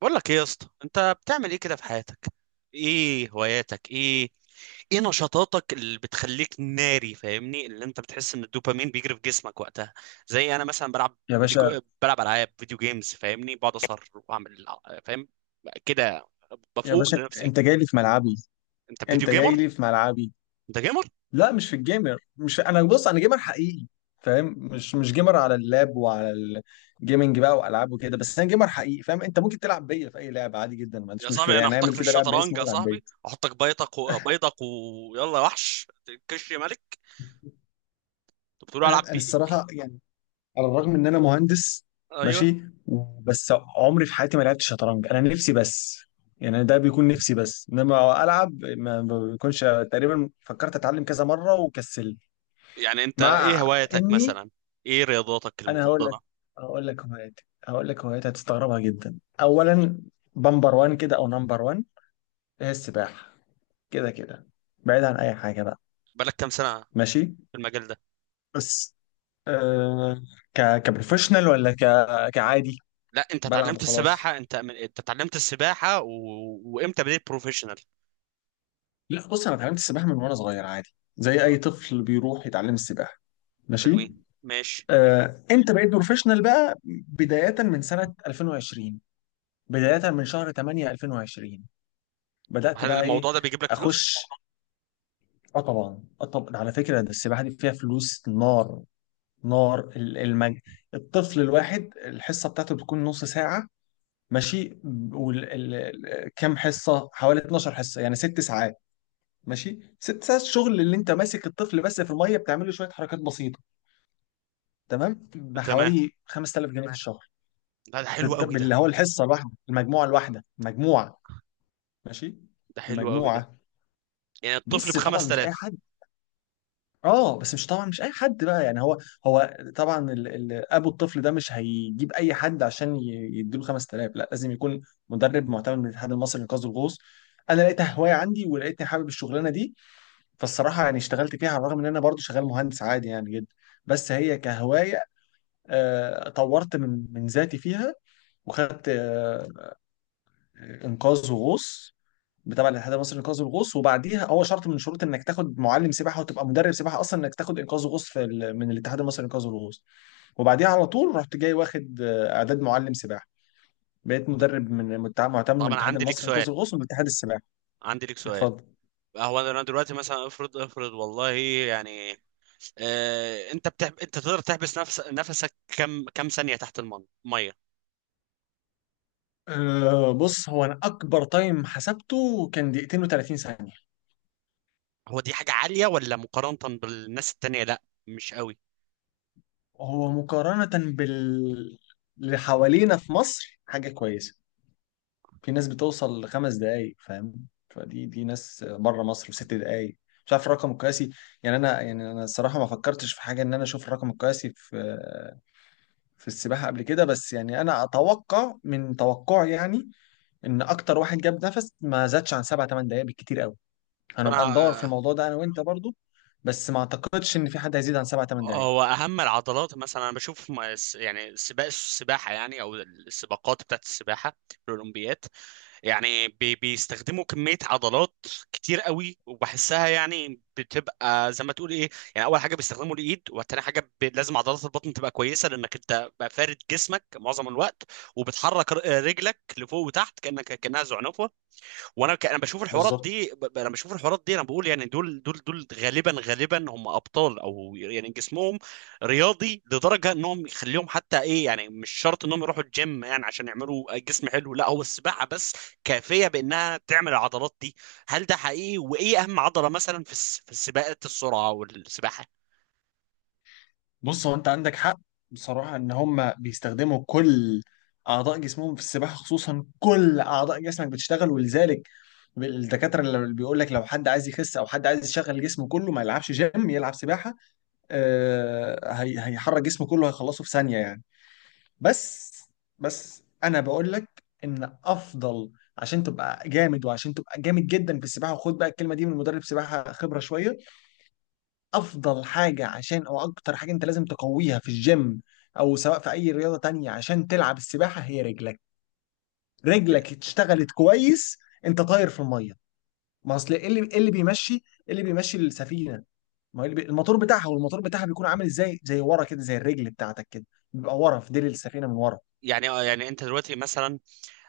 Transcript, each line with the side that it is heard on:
right: بقول لك ايه يا اسطى؟ انت بتعمل ايه كده في حياتك؟ ايه هواياتك؟ ايه ايه نشاطاتك اللي بتخليك ناري؟ فاهمني اللي انت بتحس ان الدوبامين بيجري في جسمك وقتها. زي انا مثلا بلعب
left: يا باشا
right: بلعب العاب فيديو جيمز، فاهمني، بقعد اصر واعمل فاهم كده،
left: يا
right: بفوق
left: باشا
right: لنفسي.
left: انت جاي لي في ملعبي
right: انت فيديو
left: انت جاي
right: جيمر؟
left: لي في ملعبي
right: انت جيمر؟
left: لا، مش في الجيمر، مش في... انا بص، انا جيمر حقيقي. فاهم؟ مش جيمر على اللاب وعلى الجيمنج بقى والعاب وكده، بس انا جيمر حقيقي. فاهم؟ انت ممكن تلعب بيا في اي لعبه عادي جدا، ما
right: يا
left: عنديش
right: صاحبي
left: مشكله،
right: انا
left: يعني
right: احطك
left: اعمل
right: في
left: كده لعب
right: الشطرنج،
left: باسمي
right: يا
left: والعب بيا.
right: صاحبي احطك بيضك، ويلا يا وحش. كش ملك. انت بتقول
left: انا
right: العب
left: انا
right: بيه؟
left: الصراحه يعني، على الرغم ان انا مهندس،
right: ايوه.
left: ماشي، بس عمري في حياتي ما لعبت شطرنج. انا نفسي بس، يعني ده بيكون نفسي بس انما العب ما بيكونش تقريبا. فكرت اتعلم كذا مره وكسلت،
right: يعني انت ايه
left: مع
right: هوايتك
left: اني
right: مثلا؟ ايه رياضاتك
left: انا هقول لك
right: المفضله؟
left: هقول لك هواياتي هتستغربها جدا. اولا، بمبر وان كده او نمبر وان، هي السباحه. كده كده، بعيد عن اي حاجه بقى.
right: بقالك كام سنه
left: ماشي،
right: في المجال ده؟
left: بس آه، كبروفيشنال ولا كعادي؟
right: لا انت
left: بلعب
right: اتعلمت
left: وخلاص.
right: السباحه، انت اتعلمت السباحه وامتى بديت بروفيشنال؟
left: لا بص، انا اتعلمت السباحه من وانا صغير عادي، زي
right: اه،
left: اي طفل بيروح يتعلم السباحه. ماشي.
right: حلوين ماشي.
left: انت بقيت بروفيشنال بقى بداية من سنة 2020، بداية من شهر 8 2020.
right: طب
left: بدأت
right: هل
left: بقى ايه؟
right: الموضوع ده بيجيب لك فلوس؟
left: اخش. اه طبعا، اه طبعا. على فكرة، ده السباحة دي فيها فلوس نار. نار. الطفل الواحد، الحصة بتاعته بتكون نص ساعة. ماشي. وال... ال... كام حصة؟ حوالي 12 حصة، يعني ست ساعات. ماشي، ست ساعات شغل اللي انت ماسك الطفل بس في المية، بتعمله شوية حركات بسيطة، تمام،
right: تمام.
left: بحوالي 5000 جنيه في الشهر.
right: لا ده حلو قوي
left: باللي
right: ده،
left: هو الحصة الواحدة، المجموعة الواحدة، مجموعة. ماشي،
right: ده حلو قوي ده.
left: المجموعة.
right: يعني الطفل ب
left: بس طبعا مش اي
right: 5000؟
left: حد. اه، بس مش طبعا مش اي حد بقى. يعني هو، هو طبعا ال ابو الطفل ده مش هيجيب اي حد عشان يديله 5000. لا، لازم يكون مدرب معتمد من الاتحاد المصري لانقاذ الغوص. انا لقيتها هوايه عندي، ولقيتني حابب الشغلانه دي، فالصراحه يعني اشتغلت فيها، على الرغم ان انا برضو شغال مهندس عادي يعني جدا، بس هي كهوايه. طورت من ذاتي فيها، وخدت انقاذ وغوص تبع الاتحاد المصري لانقاذ الغوص. وبعديها، هو شرط من شروط انك تاخد معلم سباحه، وتبقى مدرب سباحه اصلا انك تاخد انقاذ غوص من الاتحاد المصري لانقاذ الغوص. وبعديها على طول، رحت جاي واخد اعداد معلم سباحه، بقيت مدرب معتمد من
right: طب انا
left: الاتحاد
right: عندي لك
left: المصري لانقاذ
right: سؤال،
left: الغوص ومن اتحاد السباحه.
right: عندي لك سؤال.
left: اتفضل.
right: هو انا دلوقتي مثلا افرض افرض والله، يعني، انت تقدر تحبس نفسك كم ثانيه تحت الميه؟
left: أه، بص، هو انا اكبر تايم حسبته كان دقيقتين و30 ثانيه.
right: هو دي حاجة عالية ولا مقارنة بالناس التانية؟ لا مش قوي.
left: هو مقارنه اللي حوالينا في مصر، حاجه كويسه. في ناس بتوصل لخمس دقايق. فاهم؟ فدي ناس بره مصر، وست دقايق. مش عارف الرقم القياسي. يعني انا الصراحه ما فكرتش في حاجه ان انا اشوف الرقم القياسي في السباحه قبل كده. بس يعني انا اتوقع من توقعي يعني، ان اكتر واحد جاب نفس ما زادش عن سبع ثمان دقائق بالكتير قوي.
right: طب
left: هنبقى ندور في
right: انا،
left: الموضوع ده انا وانت برضو، بس ما اعتقدش ان في حد هيزيد عن سبع ثمان دقائق.
right: هو اهم العضلات مثلا، انا بشوف يعني سباق السباحة، يعني او السباقات بتاعت السباحة في الاولمبياد، يعني بيستخدموا كمية عضلات كتير قوي، وبحسها يعني بتبقى زي ما تقول ايه. يعني اول حاجة بيستخدموا الايد، وتاني حاجة لازم عضلات البطن تبقى كويسة، لانك انت بقى فارد جسمك معظم الوقت، وبتحرك رجلك لفوق وتحت، كأنها زعنفة. انا بشوف الحوارات
left: بالظبط.
right: دي، انا بقول يعني دول غالبا غالبا هم ابطال، او يعني جسمهم رياضي لدرجه انهم يخليهم حتى ايه، يعني مش شرط انهم يروحوا الجيم يعني عشان يعملوا جسم حلو، لا هو السباحه بس كافيه بانها تعمل العضلات دي. هل ده حقيقي؟ وايه اهم عضله مثلا في السباقات السرعه والسباحه؟
left: بص، هو انت عندك حق. بصراحة، ان هم بيستخدموا كل اعضاء جسمهم في السباحة. خصوصا كل اعضاء جسمك بتشتغل، ولذلك الدكاترة اللي بيقول لك لو حد عايز يخس او حد عايز يشغل جسمه كله، ما يلعبش جيم يلعب سباحة. آه، هي هيحرك جسمه كله، هيخلصه في ثانية يعني. بس بس انا بقول لك ان افضل، عشان تبقى جامد وعشان تبقى جامد جدا في السباحة، وخد بقى الكلمة دي من مدرب سباحة خبرة شوية، افضل حاجه عشان، او اكتر حاجه انت لازم تقويها في الجيم او سواء في اي رياضه تانية عشان تلعب السباحه، هي رجلك. رجلك اشتغلت كويس، انت طاير في الميه. ما اصل ايه اللي، إيه اللي بيمشي السفينه؟ ما هو اللي الموتور بتاعها. والموتور بتاعها بيكون عامل ازاي؟ زي ورا كده، زي الرجل بتاعتك كده، بيبقى ورا في ديل السفينه من ورا.
right: يعني، يعني انت دلوقتي مثلا،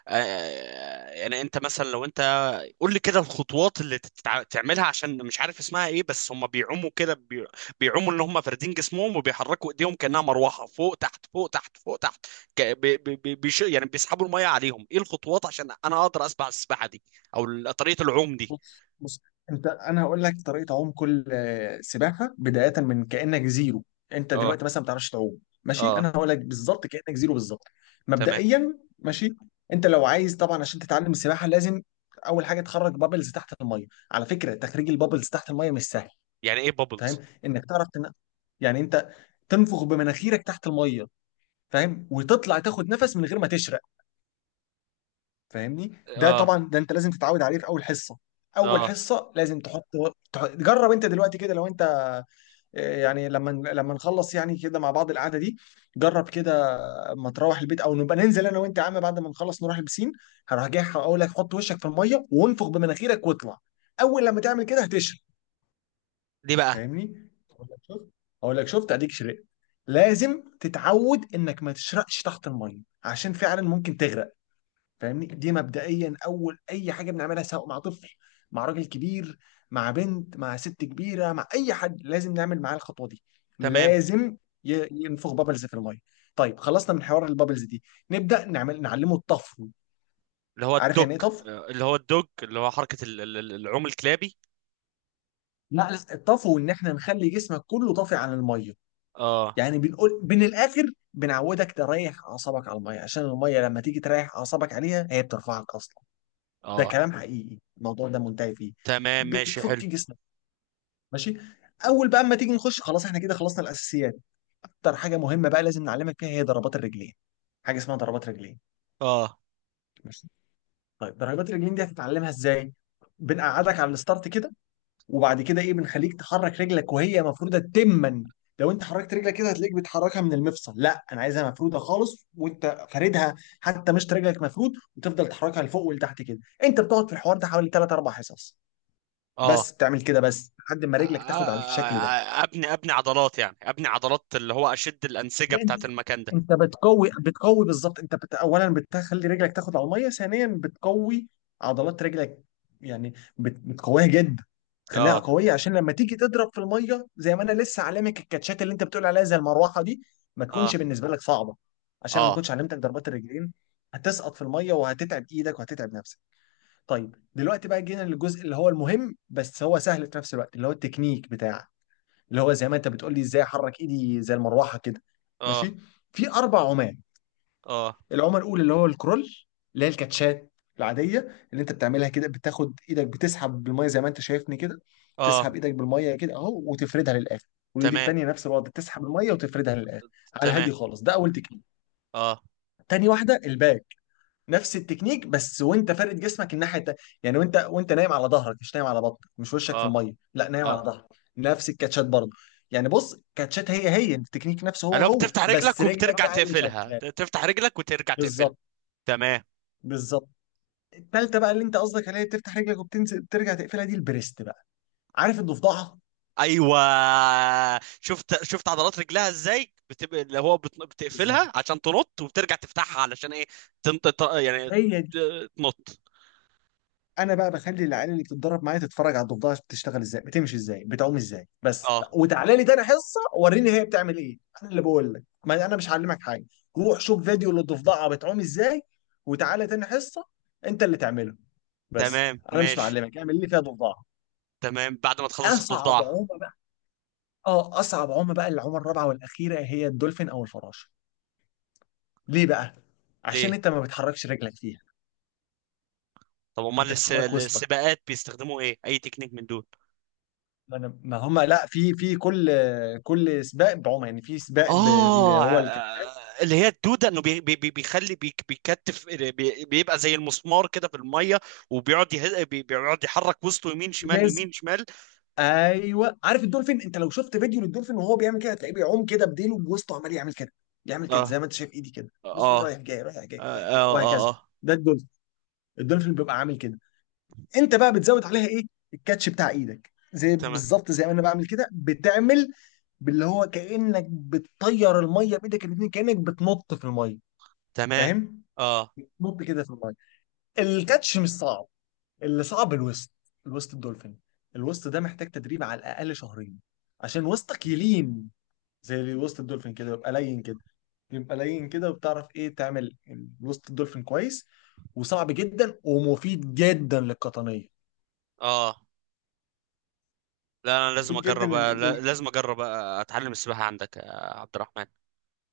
right: يعني انت مثلا لو انت قول لي كده الخطوات اللي تعملها، عشان مش عارف اسمها ايه، بس هم بيعوموا كده. بيعوموا ان هم فاردين جسمهم، وبيحركوا ايديهم كأنها مروحة، فوق تحت فوق تحت فوق تحت، ك... بي... بي... بي... بيش... يعني بيسحبوا المية عليهم. ايه الخطوات عشان انا اقدر اسبح السباحة دي، او طريقة العوم دي؟
left: بص، انت انا هقول لك طريقه عوم كل سباحه بدايه من كانك زيرو. انت
right: اه،
left: دلوقتي مثلا ما بتعرفش تعوم. ماشي،
right: اه،
left: انا هقول لك بالظبط كانك زيرو بالظبط.
right: تمام.
left: مبدئيا، ماشي. انت لو عايز طبعا عشان تتعلم السباحه، لازم اول حاجه تخرج بابلز تحت الميه. على فكره، تخريج البابلز تحت الميه مش سهل.
right: يعني ايه
left: فاهم؟
right: بابلز؟
left: انك تعرف يعني انت تنفخ بمناخيرك تحت الميه، فاهم؟ وتطلع تاخد نفس من غير ما تشرق. فاهمني؟ ده
right: اه،
left: طبعا ده انت لازم تتعود عليه في اول حصه. اول
right: اه.
left: حصه لازم تحط، جرب انت دلوقتي كده. لو انت يعني لما نخلص يعني كده مع بعض القعده دي، جرب كده. ما تروح البيت، او نبقى ننزل انا وانت يا عم بعد ما نخلص نروح البسين، هروح جاي اقول لك حط وشك في الميه وانفخ بمناخيرك واطلع. اول لما تعمل كده هتشرب.
right: دي بقى.
left: فاهمني؟ اقول لك شفت؟ اقول لك شفت اديك شربت. لازم تتعود انك ما تشرقش تحت الميه، عشان فعلا ممكن تغرق. فاهمني؟ دي مبدئيا اول اي حاجه بنعملها، سواء مع طفل، مع راجل كبير، مع بنت، مع ست كبيره، مع اي حد، لازم نعمل معاه الخطوه دي.
right: تمام.
left: لازم ينفخ بابلز في الميه. طيب، خلصنا من حوار البابلز دي، نبدا نعمل، نعلمه الطفو.
right: اللي هو
left: عارف
right: الدوج.
left: يعني ايه طفو؟
right: اللي هو حركة العوم الكلابي.
left: لا لا، الطفو ان احنا نخلي جسمك كله طافي عن الميه.
right: اه،
left: يعني بنقول من الاخر، بنعودك تريح اعصابك على الميه، عشان الميه لما تيجي تريح اعصابك عليها هي بترفعك اصلا. ده
right: اه،
left: كلام حقيقي، الموضوع ده منتهي فيه.
right: تمام ماشي حلو.
left: بتفك جسمك. ماشي، اول بقى اما تيجي نخش، خلاص احنا كده خلصنا الاساسيات. اكتر حاجه مهمه بقى لازم نعلمك فيها هي ضربات الرجلين. حاجه اسمها ضربات رجلين.
right: اه،
left: ماشي. طيب، ضربات الرجلين دي هتتعلمها ازاي؟ بنقعدك على الستارت كده، وبعد كده ايه؟ بنخليك تحرك رجلك وهي مفروده تما. لو انت حركت رجلك كده هتلاقيك بتحركها من المفصل، لا انا عايزها مفروده خالص، وانت فاردها حتى، مش رجلك مفرود، وتفضل تحركها لفوق ولتحت كده. انت بتقعد في الحوار ده حوالي 3 4 حصص.
right: اه.
left: بس بتعمل كده بس لحد ما رجلك تاخد على الشكل ده.
right: ابني ابني عضلات، يعني ابني عضلات اللي هو اشد الانسجه
left: لا، انت
right: بتاعت المكان ده.
left: انت بتقوي بالظبط. اولا بتخلي رجلك تاخد على الميه، ثانيا بتقوي عضلات رجلك. يعني بتقويها جدا. خليها
right: اه،
left: قويه عشان لما تيجي تضرب في الميه، زي ما انا لسه علمك الكاتشات، اللي انت بتقول عليها زي المروحه دي، ما
right: اه،
left: تكونش بالنسبه لك صعبه، عشان لما
right: اه،
left: كنتش علمتك ضربات الرجلين هتسقط في الميه، وهتتعب ايدك وهتتعب نفسك. طيب، دلوقتي بقى جينا للجزء اللي هو المهم بس هو سهل في نفس الوقت، اللي هو التكنيك بتاعك، اللي هو زي ما انت بتقول لي ازاي احرك ايدي زي المروحه كده.
right: اه،
left: ماشي. في اربع عمال.
right: اه،
left: العمى الاولى اللي هو الكرول، اللي هي الكاتشات العاديه، اللي انت بتعملها كده، بتاخد ايدك بتسحب بالميه زي ما انت شايفني كده، تسحب
right: اه،
left: ايدك بالميه كده اهو وتفردها للاخر، والايد
right: تمام،
left: التانيه نفس الوضع، تسحب الميه وتفردها للاخر. على
right: تمام،
left: الهادي خالص، ده اول تكنيك.
right: اه،
left: تاني واحده، الباك، نفس التكنيك بس وانت فارد جسمك الناحيه التانيه، يعني وانت نايم على ظهرك، مش نايم على بطنك، مش وشك في
right: اه،
left: الميه، لا نايم على
right: اه.
left: ظهرك. نفس الكاتشات برضه. يعني بص، كاتشات هي هي، التكنيك نفسه هو
right: اللي هو
left: هو،
right: بتفتح
left: بس
right: رجلك
left: رجلك
right: وبترجع
left: بقى اللي
right: تقفلها،
left: شغاله.
right: تفتح رجلك وترجع تقفلها.
left: بالظبط.
right: تمام.
left: بالظبط. التالتة بقى اللي انت قصدك عليها بتفتح رجلك وبتنزل بترجع تقفلها، دي البريست بقى. عارف الضفدعه؟
right: ايوه. شفت شفت عضلات رجلها ازاي بتبقى؟ اللي هو
left: بالظبط.
right: بتقفلها عشان تنط، وبترجع تفتحها علشان ايه؟ تنط، يعني
left: هي،
right: تنط.
left: انا بقى بخلي العيال اللي بتتدرب معايا تتفرج على الضفدعه بتشتغل ازاي، بتمشي ازاي، بتعوم ازاي بس،
right: اه.
left: وتعالى لي تاني حصه وريني هي بتعمل ايه. انا اللي بقول لك، ما انا مش هعلمك حاجه. روح شوف فيديو للضفدعه بتعوم ازاي، وتعالى تاني حصه انت اللي تعمله بس.
right: تمام
left: انا مش
right: ماشي.
left: معلمك اعمل لي فيها ضفدعه.
right: تمام بعد ما تخلص
left: اصعب
right: الضفدعه.
left: عومه بقى، اه اصعب عومه بقى العومه الرابعه والاخيره هي الدولفين او الفراشه. ليه بقى؟ عشان
right: ليه؟
left: انت ما بتحركش رجلك فيها،
right: طب امال
left: انت بتحرك وسطك.
right: السباقات بيستخدموا ايه؟ اي تكنيك من دول؟
left: ما انا ما هم، لا، في كل سباق بعمى، يعني في سباق اللي
right: اه.
left: هو الكابتن.
right: اللي هي الدوده، انه بيخلي بيكتف بيبقى زي المسمار كده في الميه، وبيقعد يه... بي بيقعد يحرك وسطه يمين شمال
left: لازم.
right: يمين شمال.
left: ايوه، عارف الدولفين؟ انت لو شفت فيديو للدولفين وهو بيعمل كده، هتلاقيه بيعوم كده بديله بوسطه عمال يعمل كده، يعمل كده،
right: اه،
left: زي ما انت شايف ايدي كده،
right: اه،
left: بص
right: اه،
left: رايح جاي رايح جاي رايح
right: اه،
left: جاي
right: اه،
left: وهكذا.
right: آه.
left: ده الدولفين. الدولفين بيبقى عامل كده، انت بقى بتزود عليها ايه؟ الكاتش بتاع ايدك، زي
right: تمام،
left: بالظبط زي ما انا بعمل كده بتعمل، باللي هو كانك بتطير الميه بايدك الاثنين، كانك بتنط في الميه.
right: تمام،
left: فاهم؟
right: اه،
left: بتنط كده في الميه. الكاتش مش صعب، اللي صعب الوسط. الوسط الدولفين، الوسط ده محتاج تدريب على الاقل شهرين عشان وسطك يلين زي وسط الدولفين كده، يبقى لين كده، يبقى لين كده وبتعرف ايه تعمل. الوسط الدولفين كويس، وصعب جدا ومفيد جدا للقطنيه.
right: اه. لا انا لازم
left: مفيد جدا
right: اجرب، لازم اجرب، اتعلم السباحه عندك يا عبد الرحمن.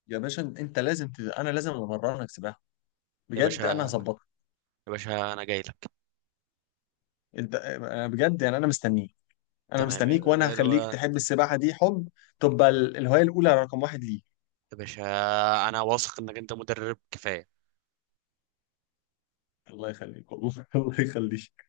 left: يا باشا، انا لازم امرنك سباحه،
right: يا
left: بجد، انا
right: باشا،
left: هظبطك.
right: يا باشا، انا جاي لك.
left: أنا بجد يعني، انا مستنيك. انا
right: تمام.
left: مستنيك، وانا هخليك تحب السباحه دي حب، تبقى الهوايه الاولى رقم واحد ليك.
right: يا باشا انا واثق انك انت مدرب كفايه.
left: الله يخليك والله الله يخليك.